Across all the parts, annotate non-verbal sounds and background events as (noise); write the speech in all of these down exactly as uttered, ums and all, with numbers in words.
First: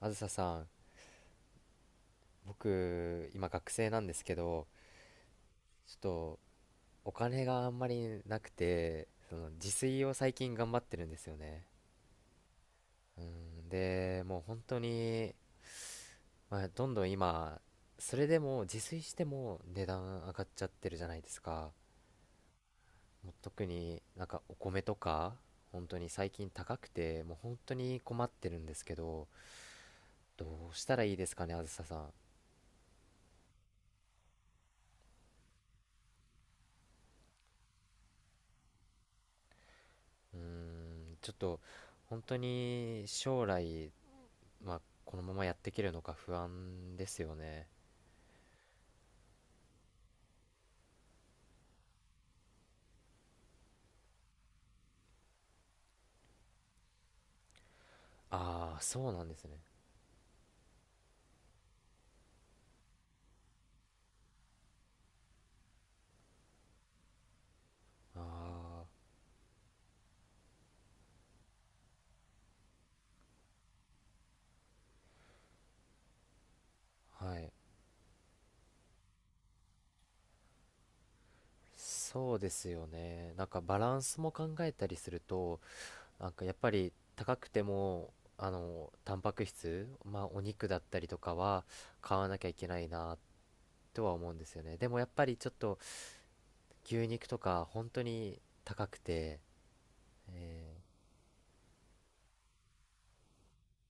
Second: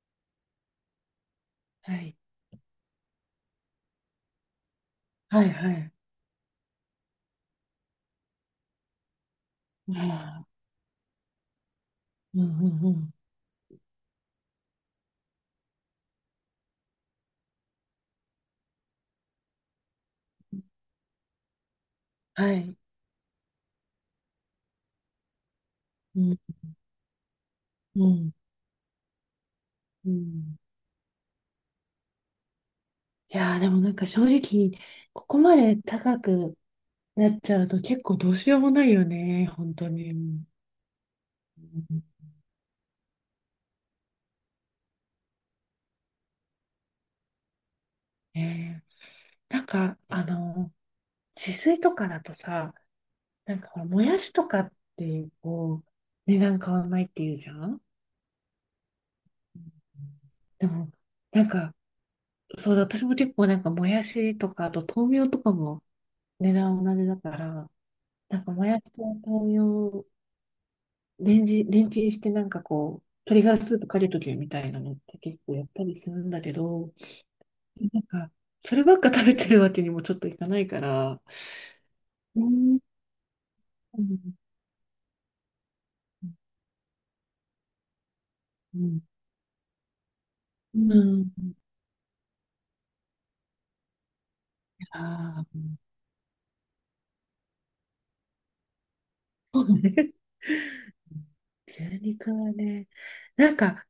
あずささん、はい。僕、今学生なんですけど、はいはちい。ょっとお金があんまりなくて、その自あ炊を最あ、近頑張ってるんですよね。うんうんうん。うん、で、もう本当に、まあ、どんどん今、それでも自炊しても値段上がっちゃってるじゃないですか。はい。もう特になんかお米とか、本当にう最ん近高くて、もう本当にう困っんてるんですけど、うん。どうしたらいいですかね、あずささん。いやー、でもなんか正直、ここまで高くなっちゃうと結構どうしようもないよね。本当に。ううーん。ん、ちょっと本当に将来、まあ、このままやっていけるのか不安ですよね。ねえ、なんか、あの、自炊とかだとさ、なんかほらもやしとかってこう、値段変わんないっていうじゃん。ああ、そうなんですね。でも、なんか、そうだ、私も結構なんかもやしとか、あと豆苗とかも値段同じだから、なんか、もやしあと豆苗をレンジ、レンチンして、なんかこう、鶏ガラスープかけとけみたいなのって結構やったりするんだけど、あ、はい。なんか、そればっか食べてるわけにもちょっといかないから。そううですん、よね。なんかバラうンスもん、考えたりすると、なんかやっぱり高くても、あうの、ん、タンパク質、まあお肉だうったりとん、かは買わなきゃいけないなとは思うんですよね。でもやっぱりああ、ちょっと牛肉とか本当に高くて、そうね。え牛肉はね、なんか、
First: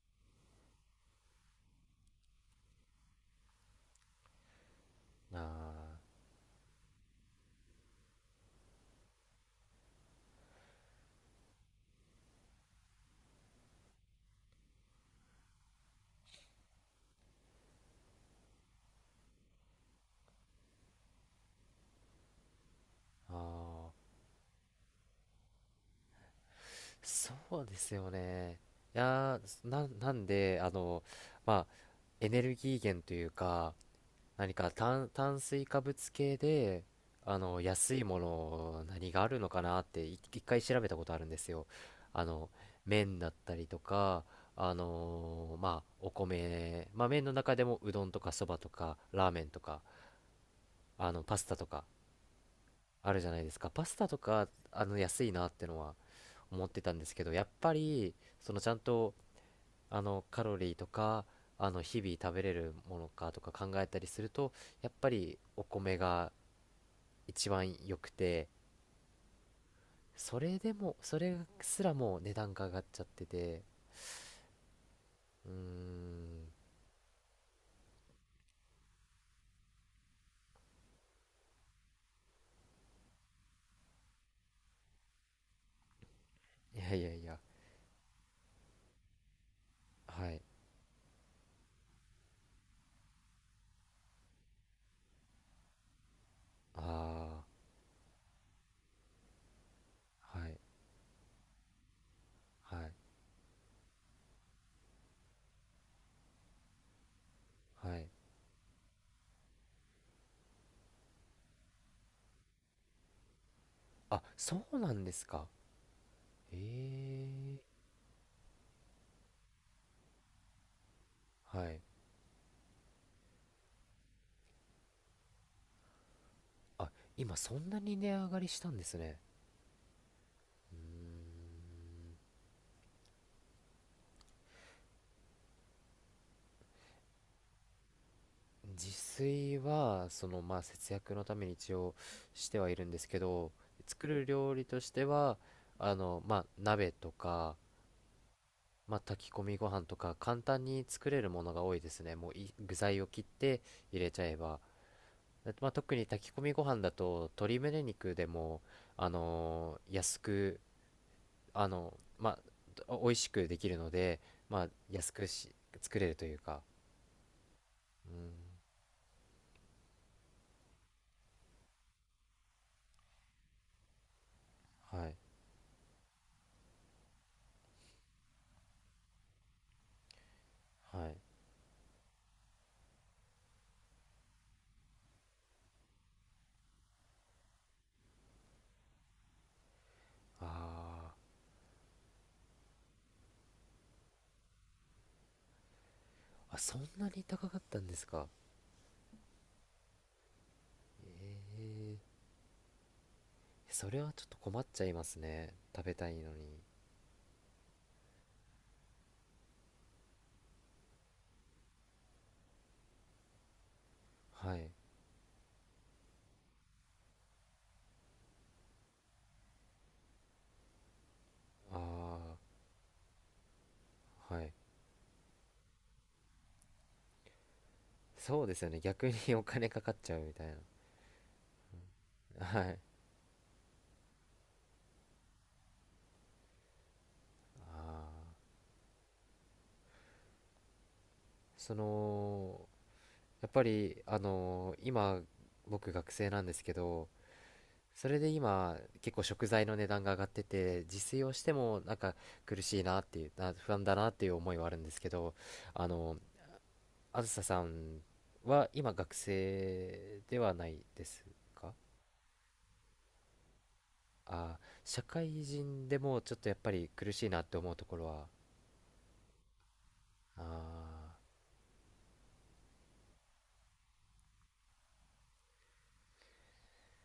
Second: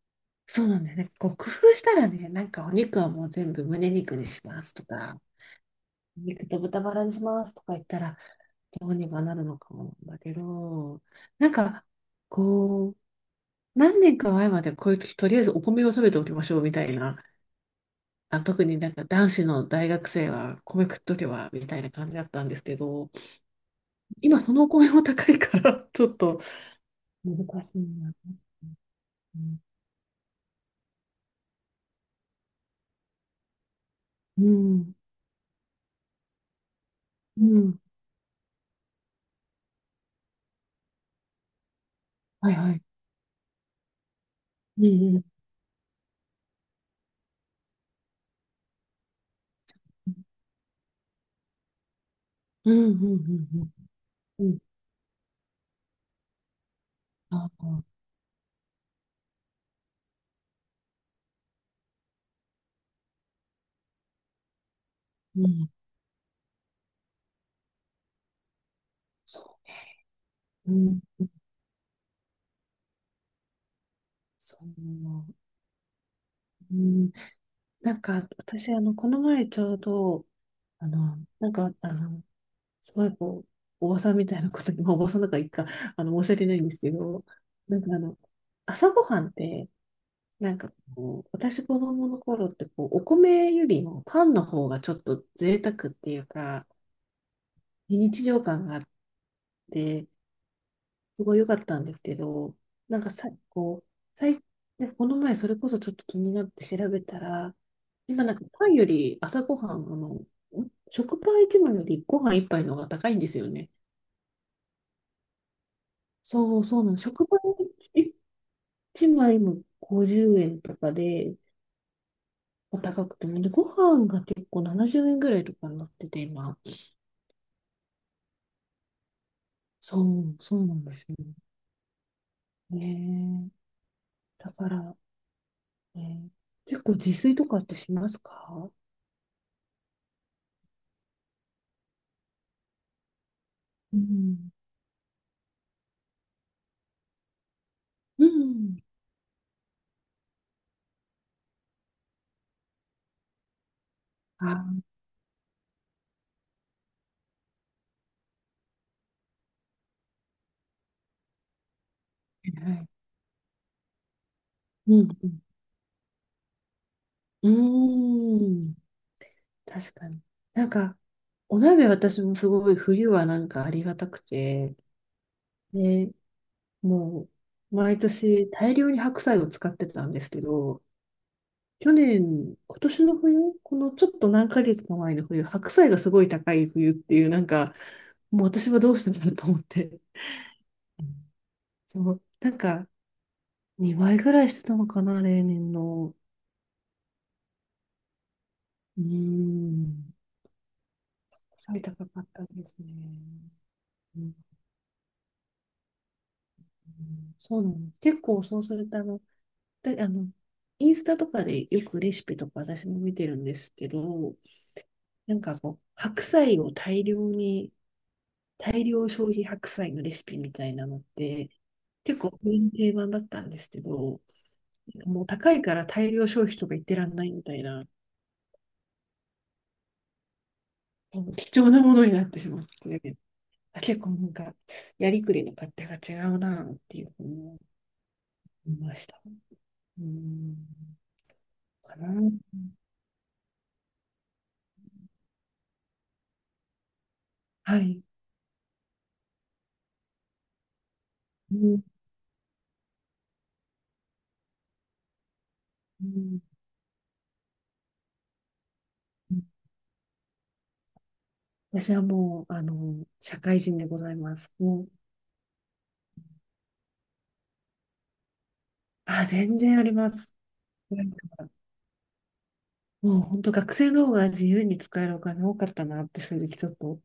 そうなんだよね。こう工夫したらね、なんかお肉はもう全部胸肉にしますとか、ー、あ肉と豚バラにしますとか言ったら、どうにかなるのかもなんだけど、なんか、こう、何年か前までこういう時、とりあえずお米を食べておきましょうみたいな、あ、特になんか男子の大学生は米食っとけばみたいな感じだったんですけど、ーあー、今そのお米も高いから (laughs) ちょっとそ難うしでいすよな。ね。いうやん、ー、な、なんで、あの、まあ、エネルギー源というか、う何かん、炭、炭水化物系で、あうの、ん。安いもの、何があるのかなってい、一回調べたことあるんですよ。あの、はいはい。麺だったりとか、あうん、のーまあ、お米、まあ、麺の中でもうどんとかそばとか、ラーメンとか、あの、パスタとか、うん、うん、うあるじゃないん、でうすか。ん、パスタとうか、ん、あの、安いなってのは思ってたんですけど、やっあ、ぱり、そのちゃんと、あのカロリーとかあの日々食べれるものかとか考えたりすると、やっぱりうおん、米が一番良くて、そそれでう、うもん、それすらもう値段が上がっちゃってて、そう、うーん。うん。なんか、私、あの、この前ちょうど、あの、なんか、あの、すごいこう、おばさんみたいなことに、まあ、おばさんだからいいか、あの、申し訳ないんでいすけやいやいど、や、なんかあの、朝ごはんって、はい。なんかこう、私子供の頃って、こう、お米よりもパンの方がちょっと贅沢っていうか、あ非日常感があって、あー、はいすごい良かったんですけど、はいなんかさ、こう、最、でこの前それこそちょっと気になって調べたら、はい。今なんかパンより朝ごはん、あの、食パンいちまいよりご飯いっぱいの方が高いんですよね。あ、そうなんですか。そうそうなの。食パンええいちまいもごじゅうえんとかで、ー、はい。高くても、で、ご飯が結構ななじゅうえんぐらいとかになってて、今。あ、今そんなに値上がりしたんですね。そう、そうなうーんですよん。ね。だから、ね、結構自炊とかってしますか？自炊はそのまあ節約のために一応してはいるんですけど、う作るん。料理としては、あのまあ鍋とか、うん。まあ、炊き込みご飯とか簡単に作れるものが多いですね。もうい具材を切って入れちゃえあ、ば、はだまあ、特に炊き込みご飯だと鶏胸肉でもあのー安く、あのまあいはい。お美味しくできるので、まあうん、安くし作れるというか。ううん、ん。うーん。確かに。なんか、お鍋私もすごい冬はなんかありがたくて、はい。で、もう、毎年大量に白菜を使ってたんですけど、はい。去年、今年の冬、このちょっと何ヶ月か前の冬、白菜がすごい高い冬っていう、なんか、もう私はどうしてんだと思って。ああー、そう、なんか、にばいぐらいしてたのかな、例年の。あ、そんなに高かったんですか。うーん。白菜え高かったですね。ー、それはうちょっん。と困っちゃいますね、食べたいのに。そうなの。結構そうすると、あの、で、あの、インスタとかでよくレシピとか私も見てるんですけど、はい。なんかこう、白菜を大量に、大量消費白菜のレシピみたいなのって、あ結構定番だったんですけど、あ、はい。もう高いから大量消費とか言ってらんないみたいな、そうですよね、逆に (laughs) お金かかっちゃうみたい貴重なものになってな。しはまっい。て、あ、結構なんか、やりくりの勝手が違うなっていうふうにああ、思いました。うん、そかな。のやっぱりあのー今僕学生なんですけど、はい。それで今結構食材の値段が上がってて自炊をしてうもん、なんか苦しいなっていう、な不安だなっていう思いはあるんですけど、あうのん。あずささんは今学生ではないですか？私はもう、あの、社会人でございます。あー、もう、社会人でもちょっとやっぱり苦しいなって思うところは、あ、全然あります。なんかあもう本当学生の方が自由に使えるお金多かったなって正直ちょっと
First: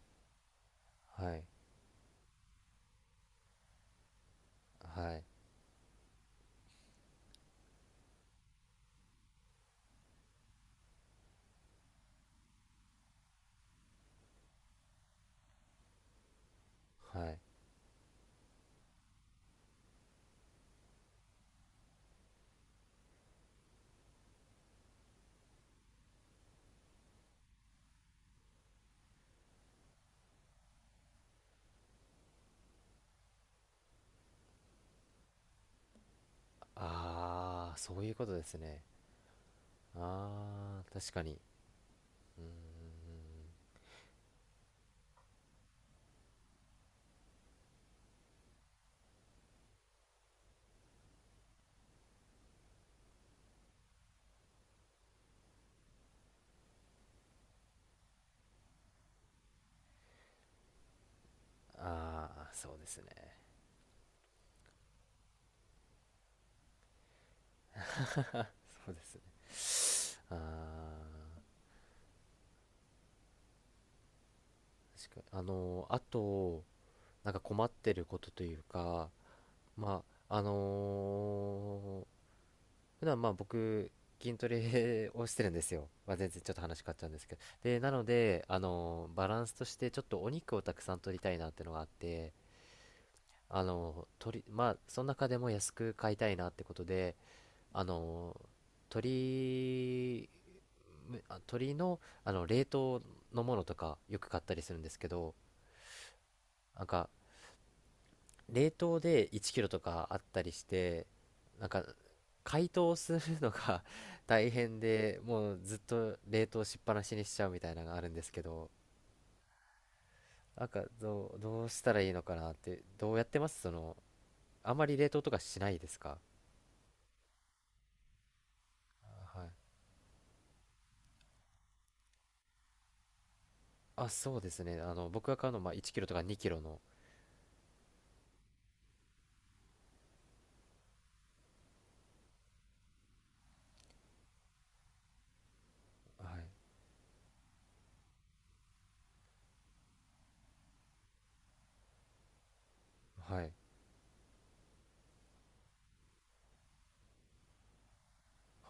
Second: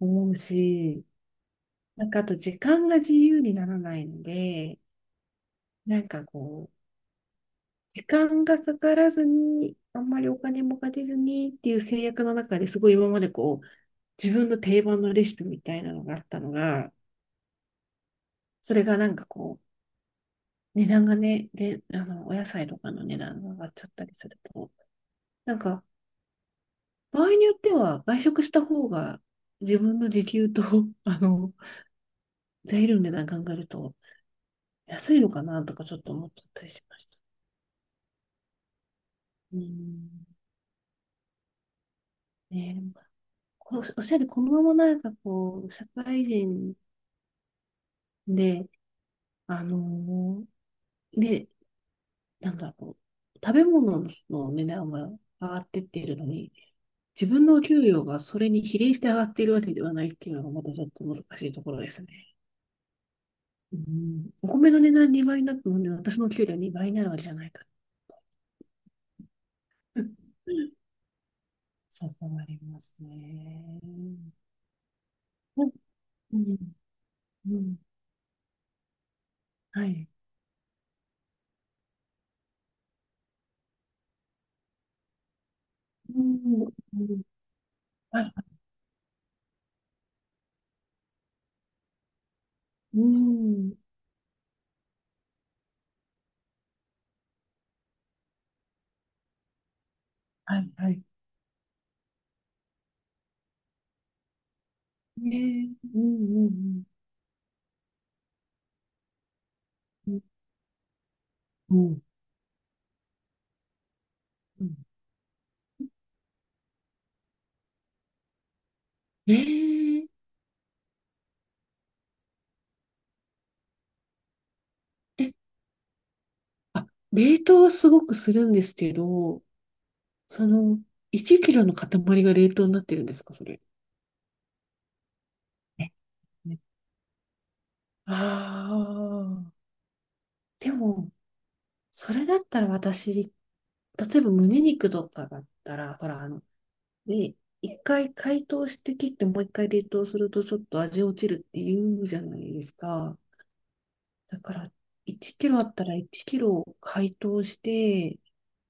思うし、あ、はい、なんかあと時間が自由にならないので、はい、なんかこう、時間がかからずに、あんまりお金もかけずにっていう制約の中ですごい今までこう、自分の定番のレシピみたいなのがあったのが、はい。それがなんかこう、値段がね、で、あの、お野菜とかの値段が上がっちゃったりすると、なんか、場合によっては外食した方が自分の時給と、(laughs) あの、材料の値段考えると安いのかなとかちょっと思っちゃったりしました。ああ、そういうことですね。うん。ああ、確かに。うーん。ね。このおっしゃる、このままなんかこう、社会人で、あの、で、なんだろう、食べ物の値段は上がってってるのに、自分のお給料がそれに比例して上がっているわけではないっていうのがまたちょっと難しいところですね。ああ、そうですね。うん、お米の値段にばいになったので、私の給料にばいになるわけじゃないかそうですね。ら。あ (laughs) あ、そうなりますね。確かに。あうん、のー、あうと、ん、なんかう困っん、てることというか、はまい。あ、あのー普段まあ僕筋トレをしてるんですよ。まあ、う全然ちょっとん、話変わっうちゃうんでん、すけど、でなのはい、で、あのバランスとしてちょっとお肉をたくさん取りたいなってのがあって、うあん、の取りまあその中でも安く買いたいなってことで、あの鶏はい、はい。むあ鶏の、あの冷凍のものとかよく買ったりするんですけど、ねえ、うん、うなん、んか冷凍でいちキロとかうあっん、たりして、なんうかん、解凍するのが (laughs) 大うん。変で、もうずっと冷凍しっぱなしにしちゃうみたいなのがあるんですけど、ええ。なんかどう、どうしたらいいのかなって、どうやってますその、あまり冷凍とかしないですか？あ、冷凍はすごくするんですけど、はい。その、いちキロの塊が冷凍になってるんですか、それ。あ、そうですね。あの、僕が買うのはまあいちキロとか2キえ、ロの。ああ。でも、それだったら私、例えば胸肉とかだったら、ほら、はあの、い。ね、一回解凍して切ってもう一回冷凍するとちょっと味落ちるって言うじゃないですか。はい。だから、いちキロあったらいちキロ解凍して、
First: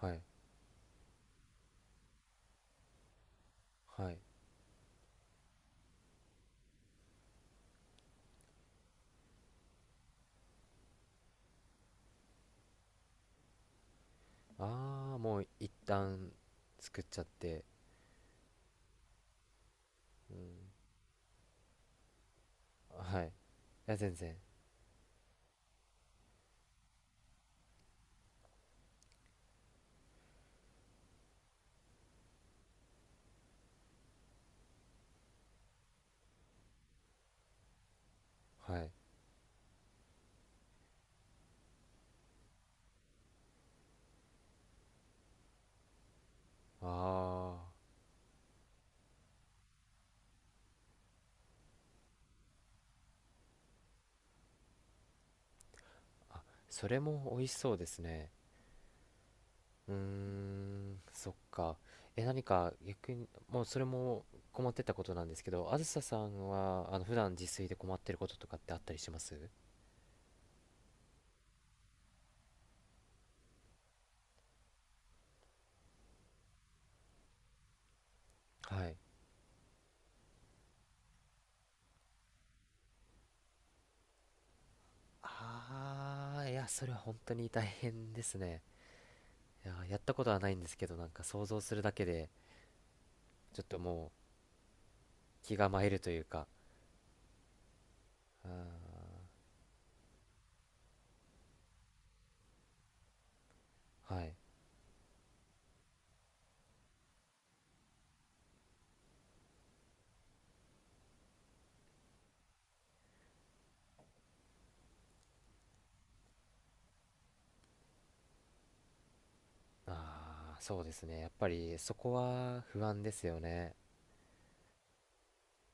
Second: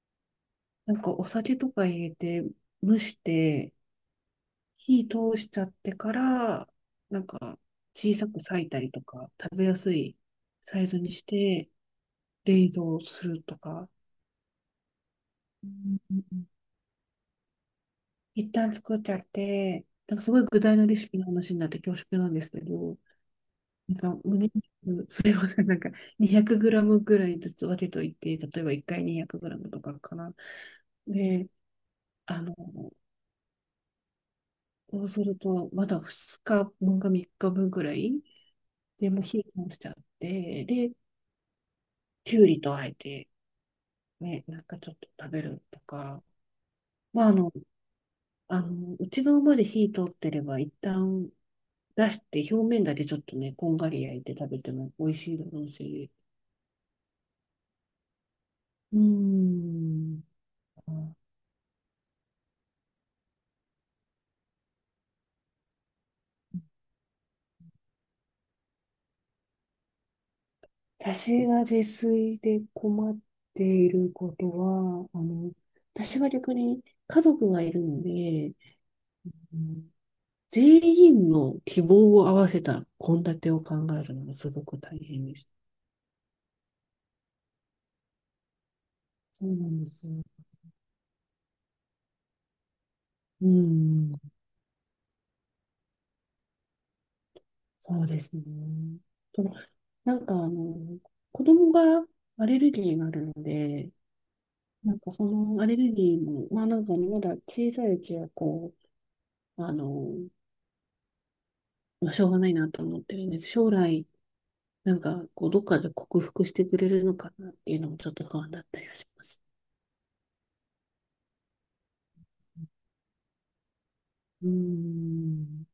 はい。なんかお酒とか入れて蒸して、はい。火通しちゃってから、なんか小さく裂いたりとか、食べやすいサイズにして冷蔵するとか。ああ、もうう一んうん旦うん。作っちゃって。一旦作っちゃって、なんかすうごん。い具材のレシピの話になって恐縮なんですけど、はい。いなや、ん全か然。胸肉、それをね、なんか にひゃくグラム ぐらいずつ分けといて、例えばいっかい にひゃくグラム とかかな。で、あの、そうすると、まだふつかぶんかみっかぶんぐらい、はい。でもう火を通しちゃって、で、きゅうりとあえて、ね、なんかちょっと食べるとか、まあ、あの、ああ。あの、内側まで火通ってれば、一旦出して表面だけちょっとね、こんがり焼いて食べても美味しいだろうし。あ、それも美味しそうですね。うーうーん。ん、そっか。え、何か逆に、もうそれも困ってたことなんですけど、あずささんは、あの、普段自炊で困ってることとかってあったりします？私が自炊で困っていることは、あの、私は逆に家族がいるので、はい。うん、全員の希望を合わせた献立を考えるのがすごく大変でした。ああ、いや、それは本当に大変ですね。そういなや、んでやっすよ。たことはないんですけど、なんか想像するだけで、うちょっともうん。気が参るというか、そうですね。うん、と、なんかあの、子供がアレルギーがあるので、はい。なんかそのアレルギーも、まあなんかね、まだ小さいうちはこう、あの、まあしょうがないなと思ってるんです。将来、なんかこう、どっかで克服してくれるのかなっていうのもちょっと不安だったりはします。ああ、そうですね。やっぱりそこは不安ですよね。うーん